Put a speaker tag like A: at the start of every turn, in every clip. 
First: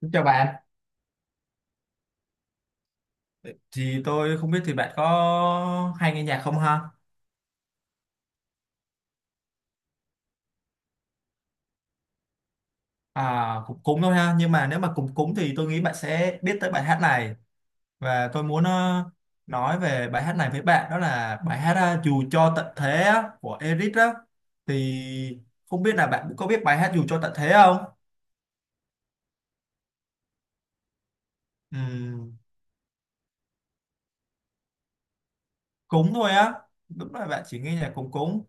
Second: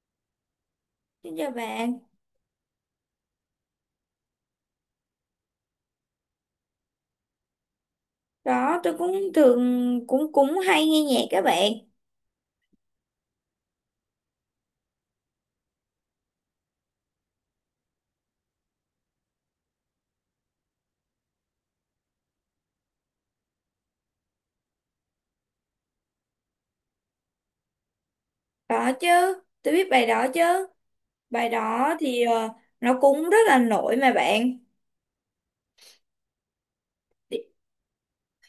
A: Xin chào bạn,
B: Xin chào bạn.
A: thì tôi không biết thì bạn có hay nghe nhạc không ha?
B: Đó, tôi cũng thường cũng cũng hay nghe nhạc các bạn.
A: À, cũng cúng thôi ha, nhưng mà nếu mà cúng cúng thì tôi nghĩ bạn sẽ biết tới bài hát này và tôi muốn nói về bài hát này với bạn, đó là bài hát Dù cho tận thế á, của Eric đó. Thì không biết là bạn có biết bài hát Dù cho tận thế không?
B: Đó chứ, tôi biết bài đó chứ. Bài
A: Ừ.
B: đó thì nó cũng rất là nổi mà bạn.
A: Cúng thôi á, đúng là bạn
B: Thì,
A: chỉ nghe nhạc cúng cúng.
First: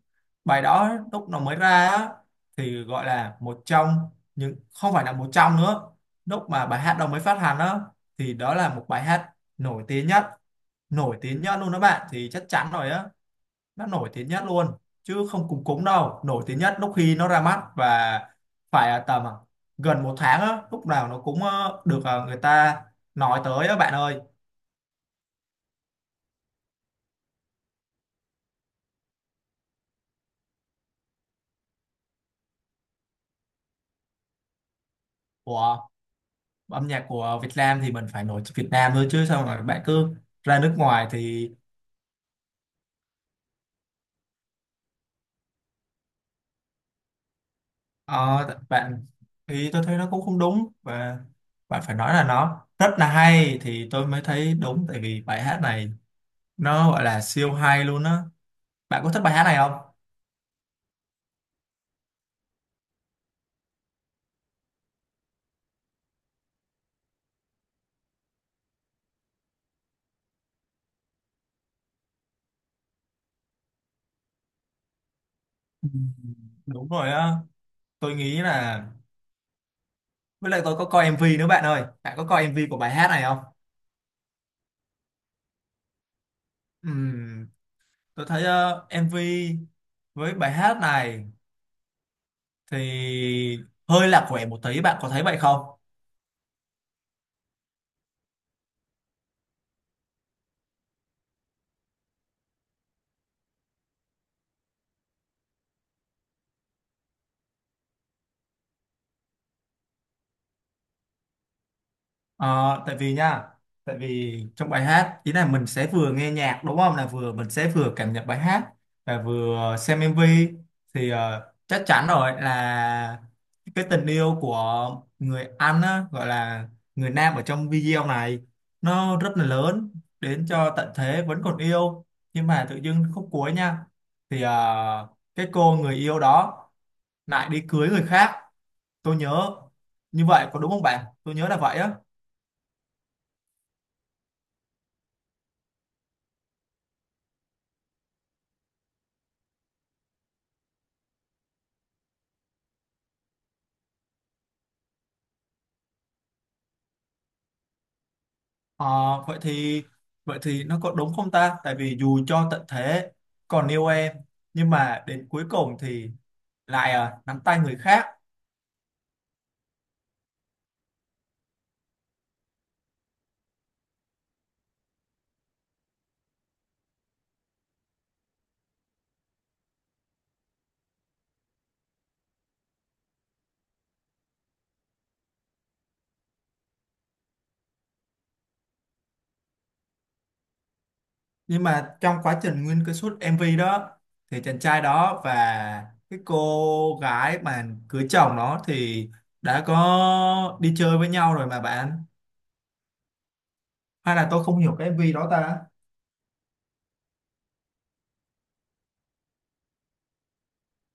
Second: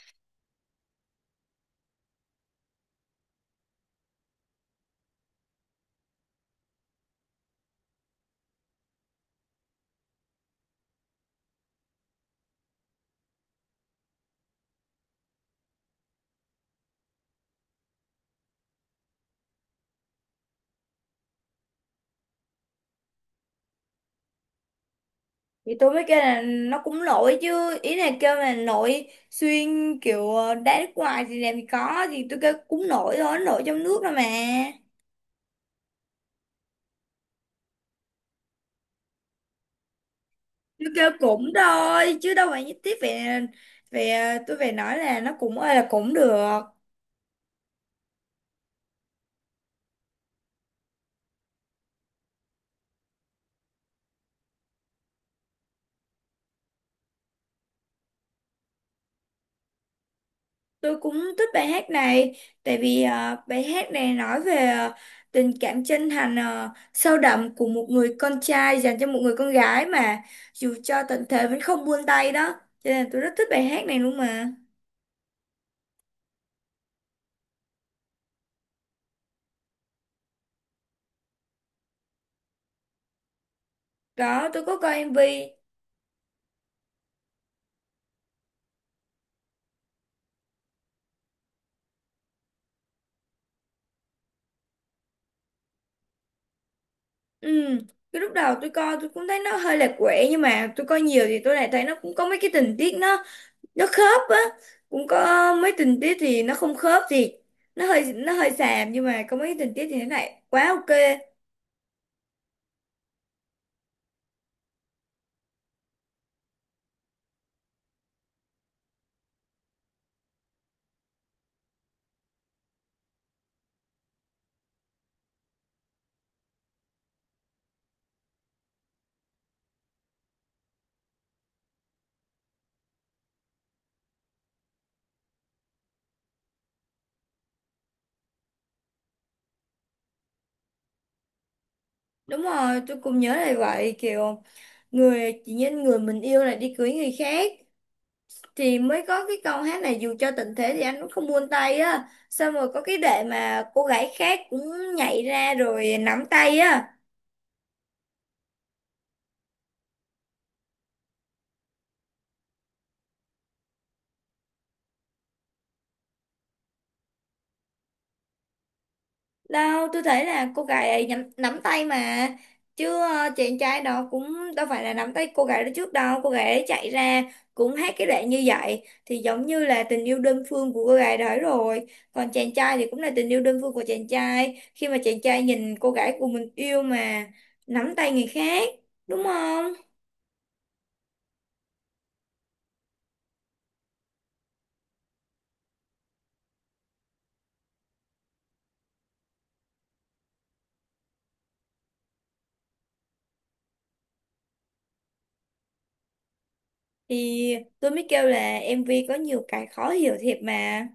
A: Bài đó lúc nó mới ra á thì gọi là một trong những, không phải là một trong nữa, lúc mà bài hát đó mới phát hành á thì đó là một bài hát nổi tiếng nhất, nổi tiếng nhất luôn đó bạn, thì chắc chắn rồi á, nó nổi tiếng nhất luôn chứ không cúng cúng đâu, nổi tiếng nhất lúc khi nó ra mắt. Và phải là tầm gần một tháng á, lúc nào nó cũng được, người ta nói tới á bạn ơi.
B: thì tôi mới kêu là nó cũng nổi chứ. Ý là kêu là nổi xuyên kiểu đá nước ngoài thì làm gì có. Thì tôi kêu cũng nổi thôi, nó nổi trong nước thôi mà.
A: Ủa, âm nhạc của Việt Nam thì mình phải nổi tiếng Việt Nam thôi chứ sao mà bạn cứ ra nước
B: Tôi
A: ngoài
B: kêu
A: thì
B: cũng thôi, chứ đâu phải nhất thiết về về tôi phải nói là nó cũng ơi là cũng được.
A: ờ, bạn. Thì tôi thấy nó cũng không đúng, và bạn phải nói là nó rất là hay thì tôi mới thấy đúng, tại vì bài hát này nó gọi là siêu hay luôn á. Bạn có thích bài hát này không?
B: Tôi cũng thích bài hát này, tại vì bài hát này nói về tình cảm chân thành, sâu đậm của một người con trai dành cho một người con gái mà dù cho tận thế vẫn không buông tay đó, cho nên tôi rất thích bài hát này luôn mà.
A: Ừ, đúng rồi á. Tôi nghĩ là, với lại tôi có coi MV nữa bạn ơi, bạn có coi MV của bài hát này không?
B: Đó, tôi có coi MV.
A: Ừm, tôi thấy MV với bài hát này thì hơi lạc quẻ một tí, bạn có thấy vậy không?
B: Ừ, cái lúc đầu tôi coi tôi cũng thấy nó hơi lạc quẻ, nhưng mà tôi coi nhiều thì tôi lại thấy nó cũng có mấy cái tình tiết, nó khớp á. Cũng có mấy tình tiết thì nó không khớp, thì nó hơi xàm, nhưng mà có mấy tình tiết thì nó lại quá ok.
A: Ờ, tại vì nha, tại vì trong bài hát ý là mình sẽ vừa nghe nhạc đúng không, là vừa mình sẽ vừa cảm nhận bài hát và vừa xem MV, thì chắc chắn rồi là cái tình yêu của người anh á, gọi là người nam ở trong video này nó rất là lớn, đến cho tận thế vẫn còn yêu. Nhưng mà tự dưng khúc cuối nha, thì cái cô người yêu đó lại đi cưới người khác. Tôi nhớ như vậy có đúng không bạn, tôi nhớ là vậy á.
B: Đúng rồi, tôi cũng nhớ là vậy, kiểu người chỉ nhân người mình yêu lại đi cưới người khác, thì mới có cái câu hát này dù cho tình thế thì anh cũng không buông tay á, xong rồi có cái đệ mà cô gái khác cũng nhảy ra rồi nắm tay á.
A: Ờ, vậy thì, vậy thì nó có đúng không ta? Tại vì dù cho tận thế còn yêu em, nhưng mà đến cuối cùng thì lại à, nắm tay người khác.
B: Đâu, tôi thấy là cô gái ấy nắm tay mà. Chứ chàng trai đó cũng đâu phải là nắm tay cô gái đó trước đâu. Cô gái ấy chạy ra cũng hát cái đoạn như vậy, thì giống như là tình yêu đơn phương của cô gái đó rồi. Còn chàng trai thì cũng là tình yêu đơn phương của chàng trai, khi mà chàng trai nhìn cô gái của mình yêu mà nắm tay người khác, đúng không?
A: Nhưng mà trong quá trình nguyên cái suốt MV đó thì chàng trai đó và cái cô gái mà cưới chồng đó thì đã có đi chơi với nhau rồi mà bạn. Hay là tôi không hiểu cái MV đó ta?
B: Thì tôi mới kêu là MV có nhiều cái khó hiểu thiệt mà.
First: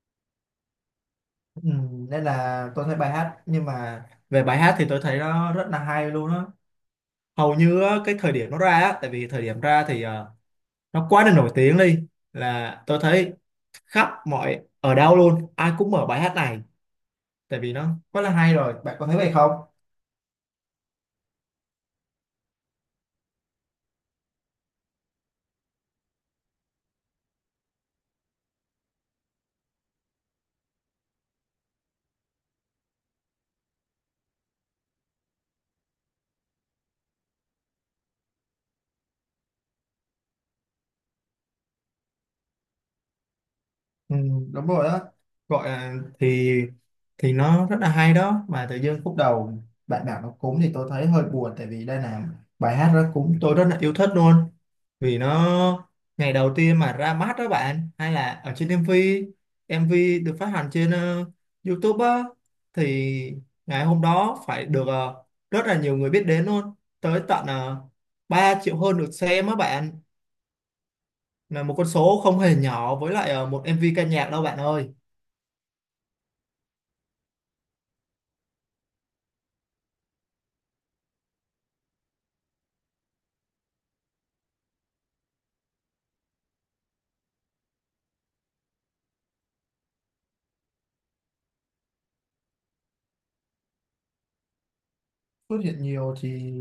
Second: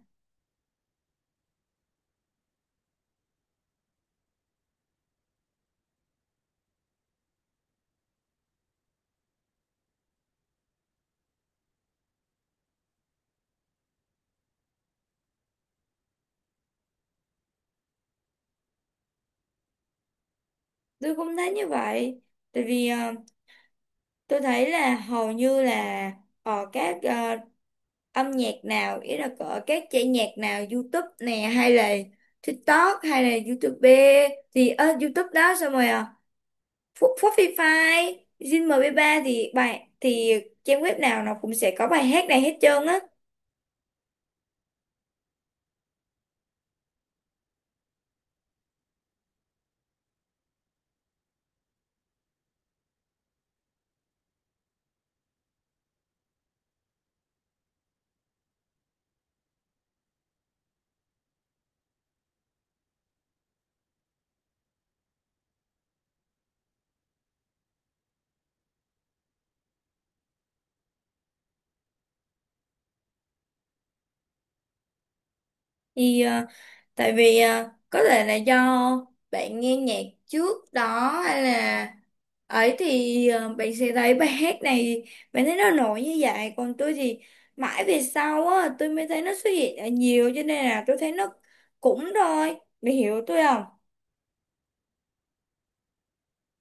A: Ừ, nên là tôi thấy bài hát, nhưng mà về bài hát thì tôi thấy nó rất là hay luôn á. Hầu như á, cái thời điểm nó ra á, tại vì thời điểm ra thì nó quá là nổi tiếng đi, là tôi thấy khắp mọi ở đâu luôn, ai cũng mở bài hát này tại vì nó quá là hay rồi. Bạn có thấy vậy không?
B: Tôi cũng thấy như vậy. Tại vì tôi thấy là hầu như là ở các âm nhạc nào, ý là ở các chạy nhạc nào YouTube nè hay là TikTok hay là YouTube, thì YouTube đó, xong rồi Spotify, Zing MP3, thì bài thì trang web nào nó cũng sẽ có bài hát này hết trơn á.
A: Ừ, đúng rồi đó, gọi là thì nó rất là hay đó. Mà tự dưng khúc đầu bạn bảo nó cúng thì tôi thấy hơi buồn, tại vì đây là bài hát đó cúng tôi rất là yêu thích luôn, vì nó ngày đầu tiên mà ra mắt đó bạn, hay là ở trên em vê em MV được phát hành trên YouTube á, thì ngày hôm đó phải được rất là nhiều người biết đến luôn, tới tận uh, 3 triệu hơn được xem á bạn, là một con số không hề nhỏ với lại một MV ca nhạc đâu bạn ơi.
B: Thì tại vì có thể là do bạn nghe nhạc trước đó hay là ấy thì bạn sẽ thấy bài hát này, bạn thấy nó nổi như vậy, còn tôi thì mãi về sau á tôi mới thấy nó xuất hiện ở nhiều, cho nên là tôi thấy nó cũng thôi, bạn hiểu tôi không?
A: Xuất hiện nhiều thì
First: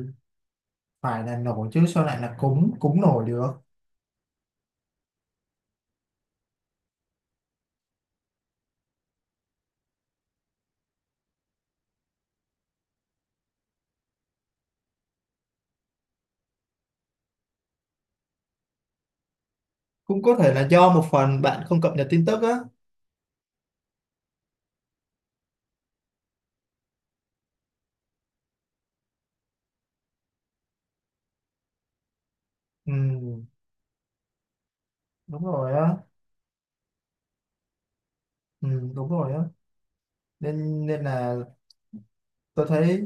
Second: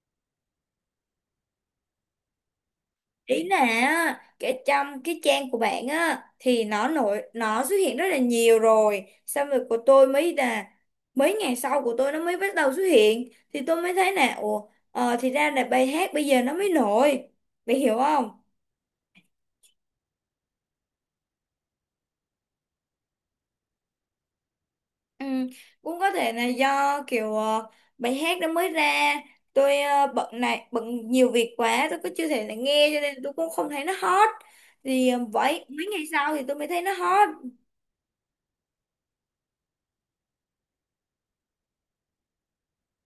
A: phải là nổi chứ, sao lại là cúng cúng nổi
B: Ý
A: được.
B: là á, cái trong cái trang của bạn á thì nó nổi, nó xuất hiện rất là nhiều rồi, xong rồi của tôi mới là mấy ngày sau của tôi nó mới bắt đầu xuất hiện, thì tôi mới thấy là ủa, thì ra là bài hát bây giờ nó mới nổi, bạn hiểu không?
A: Cũng có thể là do một phần bạn không cập nhật tin tức á.
B: Ừ, cũng có thể là do kiểu bài hát đó mới ra, tôi bận này bận nhiều việc quá tôi cứ chưa thể là nghe,
A: Ừ,
B: cho nên tôi cũng không thấy nó hot. Thì
A: đúng
B: vậy
A: rồi
B: mấy
A: á.
B: ngày sau thì tôi mới thấy nó hot.
A: Ừ, đúng rồi á. Nên nên là tôi thấy,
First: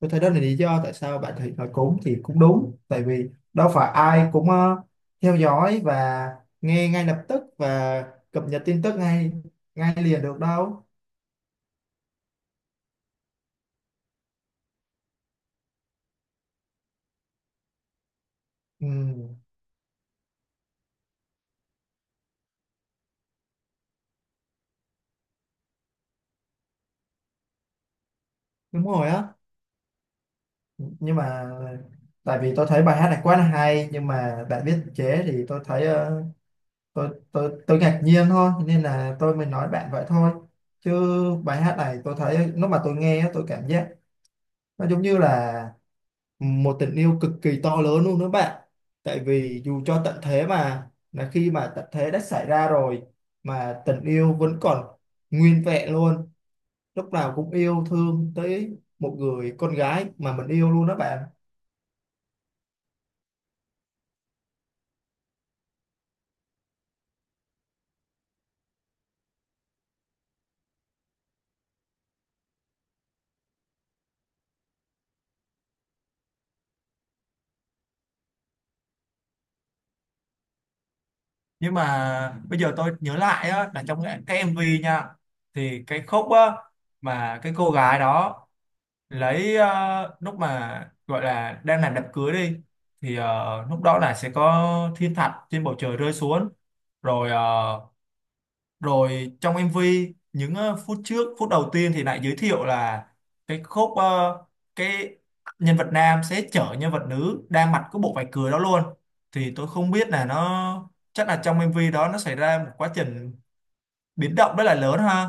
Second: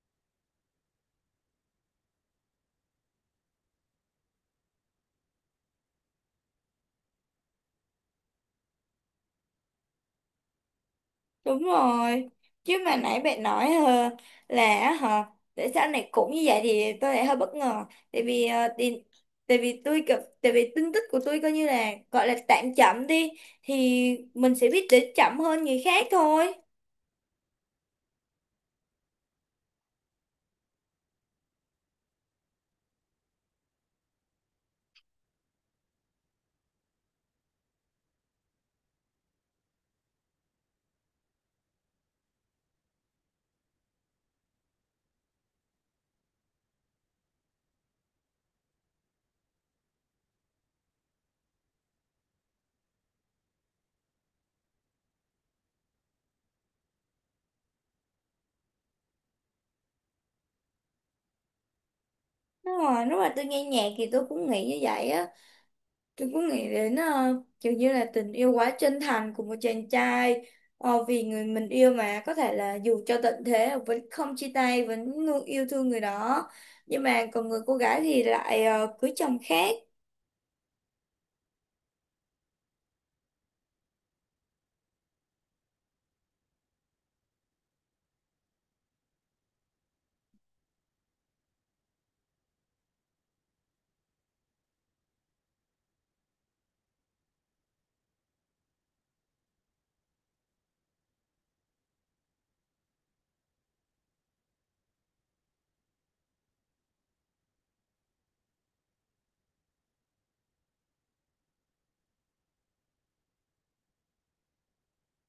A: tôi thấy đó là lý do tại sao bạn thấy nói cúng thì cũng đúng, tại vì đâu phải ai cũng theo dõi và nghe ngay lập tức và cập nhật tin tức ngay ngay liền được đâu.
B: Đúng rồi. Chứ mà nãy bạn nói là hả, tại sao này cũng như vậy, thì tôi lại hơi bất ngờ, tại vì thì,
A: Ừ,
B: tại vì tin tức của tôi coi như là gọi là tạm chậm đi, thì mình sẽ biết đến chậm hơn người khác thôi.
A: đúng rồi á. Nhưng mà tại vì tôi thấy bài hát này quá là hay nhưng mà bạn viết chế thì tôi thấy tôi ngạc nhiên thôi nên là tôi mới nói bạn vậy thôi, chứ bài hát này tôi thấy lúc mà tôi nghe á, tôi cảm giác nó giống như là một tình yêu cực kỳ to lớn luôn đó bạn, tại vì dù cho tận thế mà, là khi mà tận thế đã xảy ra rồi mà tình yêu vẫn còn nguyên vẹn luôn, lúc nào cũng yêu thương tới một người con gái mà mình yêu luôn đó bạn.
B: Đúng rồi, lúc mà tôi nghe nhạc thì tôi cũng nghĩ như vậy á. Tôi cũng nghĩ đến kiểu như là tình yêu quá chân thành của một chàng trai, vì người mình yêu mà có thể là dù cho tận thế vẫn không chia tay, vẫn luôn yêu thương người đó. Nhưng mà còn người cô gái thì lại cưới chồng khác.
A: Nhưng mà bây giờ tôi nhớ lại á, là trong cái MV nha, thì cái khúc á, mà cái cô gái đó lấy lúc mà gọi là đang làm đám cưới đi, thì lúc đó là sẽ có thiên thạch trên bầu trời rơi xuống, rồi rồi trong MV những phút trước phút đầu tiên thì lại giới thiệu là cái khúc cái nhân vật nam sẽ chở nhân vật nữ đang mặc cái bộ vải cười đó luôn. Thì tôi không biết là nó chắc là trong MV đó nó xảy ra một quá trình biến động rất là lớn ha.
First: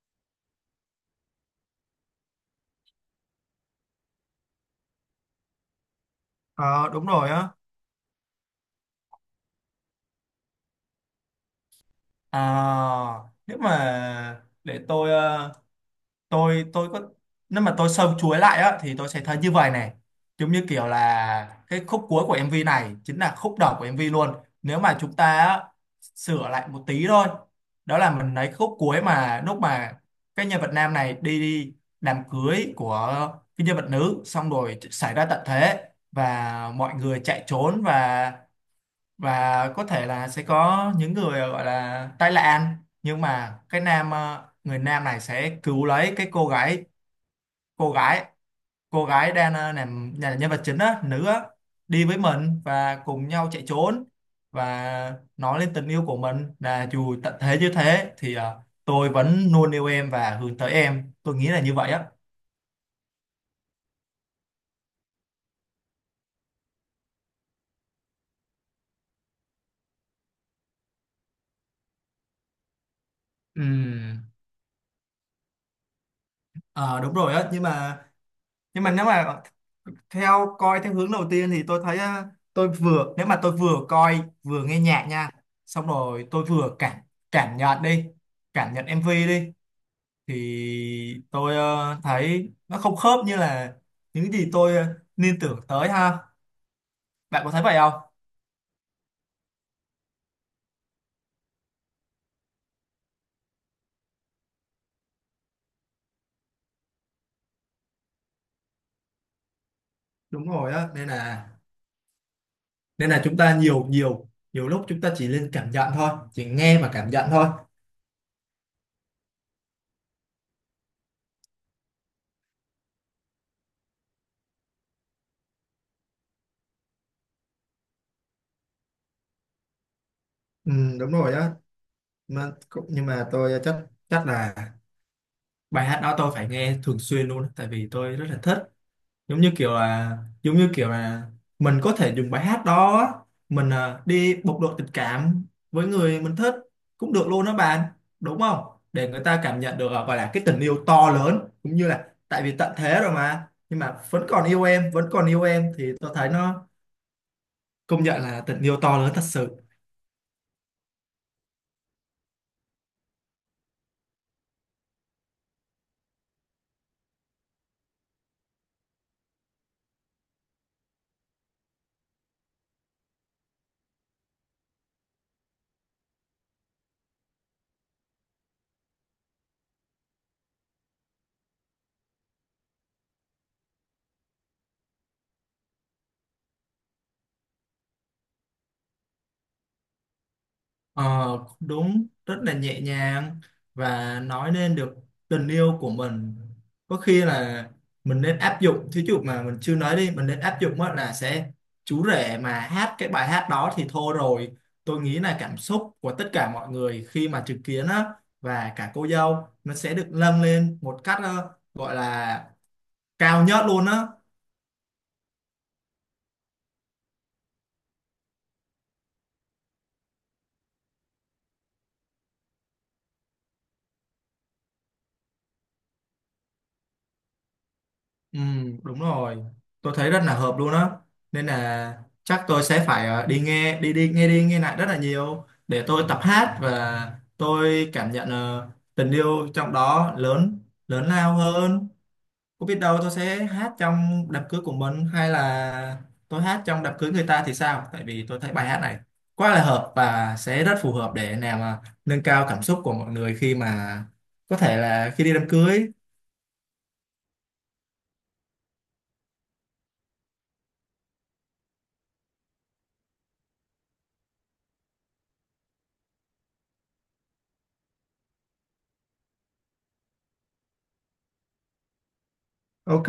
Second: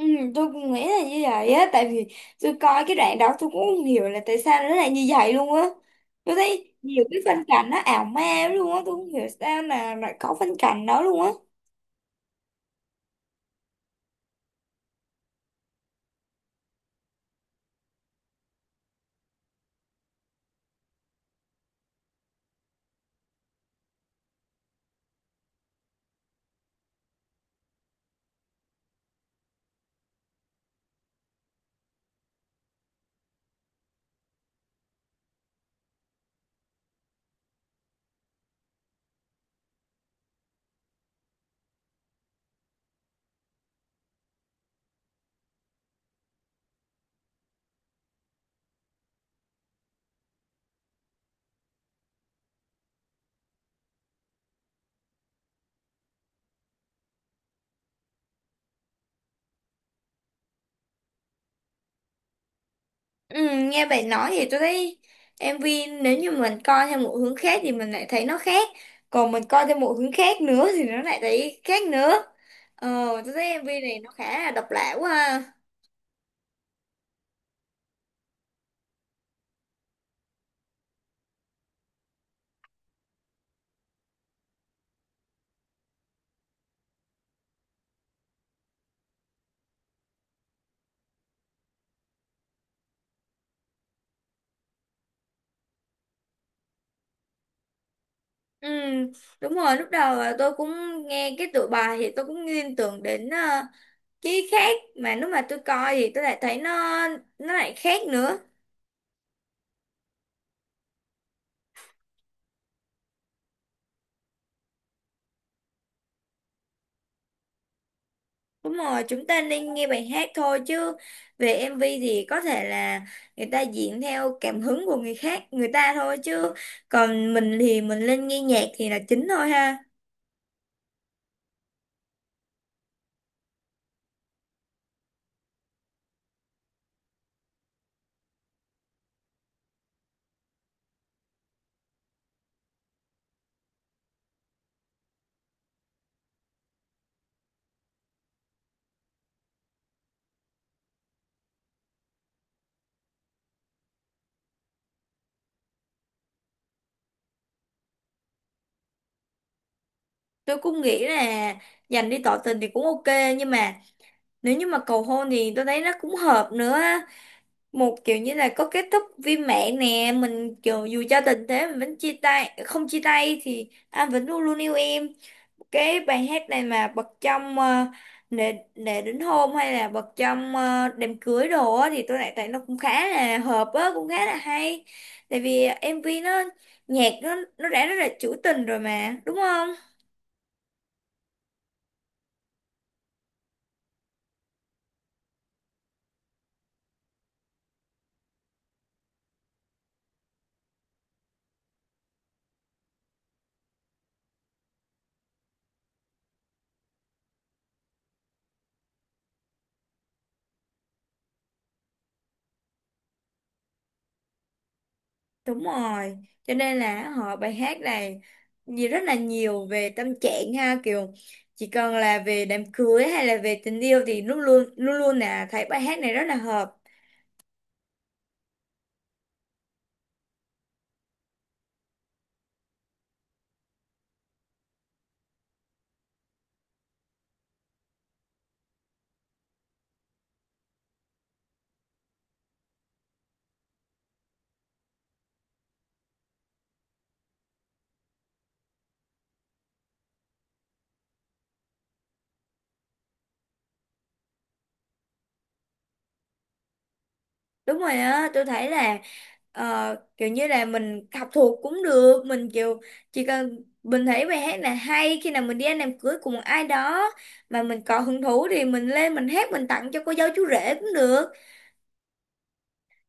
B: Ừ, tôi cũng nghĩ là như vậy á. Tại vì tôi coi cái đoạn đó, tôi cũng không hiểu là tại sao nó lại như vậy luôn á. Tôi thấy
A: Ờ
B: nhiều
A: đúng
B: cái
A: rồi
B: phân
A: á.
B: cảnh nó ảo ma lắm luôn á. Tôi không hiểu sao mà lại có phân cảnh đó luôn á.
A: À, nếu mà để tôi tôi có, nếu mà tôi sâu chuối lại á thì tôi sẽ thấy như vậy này: giống như kiểu là cái khúc cuối của MV này chính là khúc đầu của MV luôn. Nếu mà chúng ta á, sửa lại một tí thôi, đó là mình lấy khúc cuối, mà lúc mà cái nhân vật nam này đi đám cưới của cái nhân vật nữ, xong rồi xảy ra tận thế và mọi người chạy trốn, và có thể là sẽ có những người gọi là tai nạn, nhưng mà cái nam người nam này sẽ cứu lấy cái cô gái, cô gái cô gái đang làm nhà nhân vật chính á, nữ á, đi với mình và cùng nhau chạy trốn, và nói lên tình yêu của mình là dù tận thế như thế thì tôi vẫn luôn yêu em và hướng tới em. Tôi nghĩ là như vậy á.
B: Ừ, nghe bạn nói thì tôi thấy em MV, nếu như mình coi theo một hướng khác thì mình lại thấy nó khác, còn mình coi theo một hướng khác nữa thì nó lại thấy khác nữa. Ờ tôi thấy em
A: Ừ.
B: MV này nó khá là độc lạ quá ha.
A: Ờ, đúng rồi á. Nhưng mà nếu mà theo coi theo hướng đầu tiên thì tôi thấy á, tôi vừa, nếu mà tôi vừa coi vừa nghe nhạc nha, xong rồi tôi vừa cảm cảm nhận đi, cảm nhận MV đi, thì tôi thấy nó không khớp như là những gì tôi liên tưởng tới ha. Bạn có thấy vậy không?
B: Ừ, đúng rồi, lúc đầu là tôi cũng nghe cái tựa bài thì tôi cũng liên tưởng đến cái khác, mà lúc mà tôi coi thì tôi lại thấy nó lại khác nữa.
A: Đúng rồi á, nên là chúng ta nhiều nhiều nhiều lúc chúng ta chỉ nên cảm nhận thôi, chỉ nghe và cảm nhận thôi.
B: Đúng rồi, chúng ta nên nghe bài hát thôi, chứ về MV thì có thể là người ta diễn theo cảm hứng của người khác, người ta thôi, chứ còn mình thì mình lên nghe nhạc thì là chính thôi ha.
A: Ừ, đúng rồi á, mà cũng- nhưng mà tôi chắc chắc là bài hát đó tôi phải nghe thường xuyên luôn á, tại vì tôi rất là thích. giống như kiểu là giống như kiểu là mình có thể dùng bài hát đó á, mình à, đi bộc lộ tình cảm với người mình thích cũng được luôn đó bạn, đúng không, để người ta cảm nhận được à, gọi là cái tình yêu to lớn, cũng như là tại vì tận thế rồi mà nhưng mà vẫn còn yêu em vẫn còn yêu em, thì tôi thấy nó công nhận là tình yêu to lớn thật sự.
B: Tôi cũng nghĩ là dành đi tỏ tình thì cũng ok, nhưng mà nếu như mà cầu hôn thì tôi thấy nó cũng hợp nữa á. Một kiểu như là có kết thúc viên mãn nè, mình kiểu dù cho tình thế mình vẫn chia tay, không chia tay thì anh vẫn luôn luôn yêu em. Cái bài hát này mà bật trong để đến hôm hay là bật trong đám cưới đồ á, thì tôi lại thấy nó cũng khá là hợp á, cũng khá là hay. Tại vì MV nó, nhạc nó đã rất là trữ tình rồi mà đúng không?
A: Ờ, đúng, rất là nhẹ nhàng và nói nên được tình yêu của mình. Có khi là mình nên áp dụng, thí dụ mà mình chưa nói đi, mình nên áp dụng á là sẽ chú rể mà hát cái bài hát đó thì thôi rồi, tôi nghĩ là cảm xúc của tất cả mọi người khi mà chứng kiến á và cả cô dâu nó sẽ được nâng lên một cách gọi là cao nhất luôn á.
B: Đúng rồi, cho nên là họ bài hát này gì rất là nhiều về tâm trạng ha, kiểu chỉ cần là về đám cưới hay là về tình yêu thì luôn luôn luôn luôn là thấy bài hát này rất là hợp.
A: Ừ, đúng rồi. Tôi thấy rất là hợp luôn á. Nên là chắc tôi sẽ phải đi nghe, đi đi nghe lại rất là nhiều để tôi tập hát và tôi cảm nhận tình yêu trong đó lớn lớn lao hơn. Có biết đâu tôi sẽ hát trong đám cưới của mình, hay là tôi hát trong đám cưới người ta thì sao? Tại vì tôi thấy bài hát này quá là hợp và sẽ rất phù hợp để làm nâng cao cảm xúc của mọi người khi mà có thể là khi đi đám cưới.
B: Đúng rồi á, tôi thấy là kiểu như là mình học thuộc cũng được, mình kiểu chỉ cần mình thấy bài hát là hay, khi nào mình đi ăn đám cưới của một ai đó mà mình có hứng thú thì mình lên mình hát mình tặng cho cô dâu chú rể cũng được.
A: Ok,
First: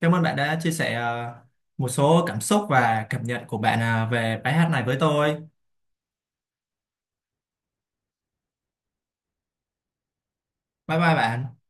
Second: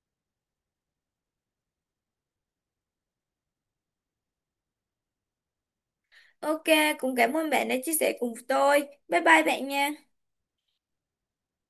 A: cảm ơn bạn đã chia sẻ một số cảm xúc và cảm nhận của bạn về bài hát này với tôi.
B: Ok, cũng cảm ơn bạn đã chia sẻ cùng tôi. Bye bye bạn nha.
A: Bye bye bạn.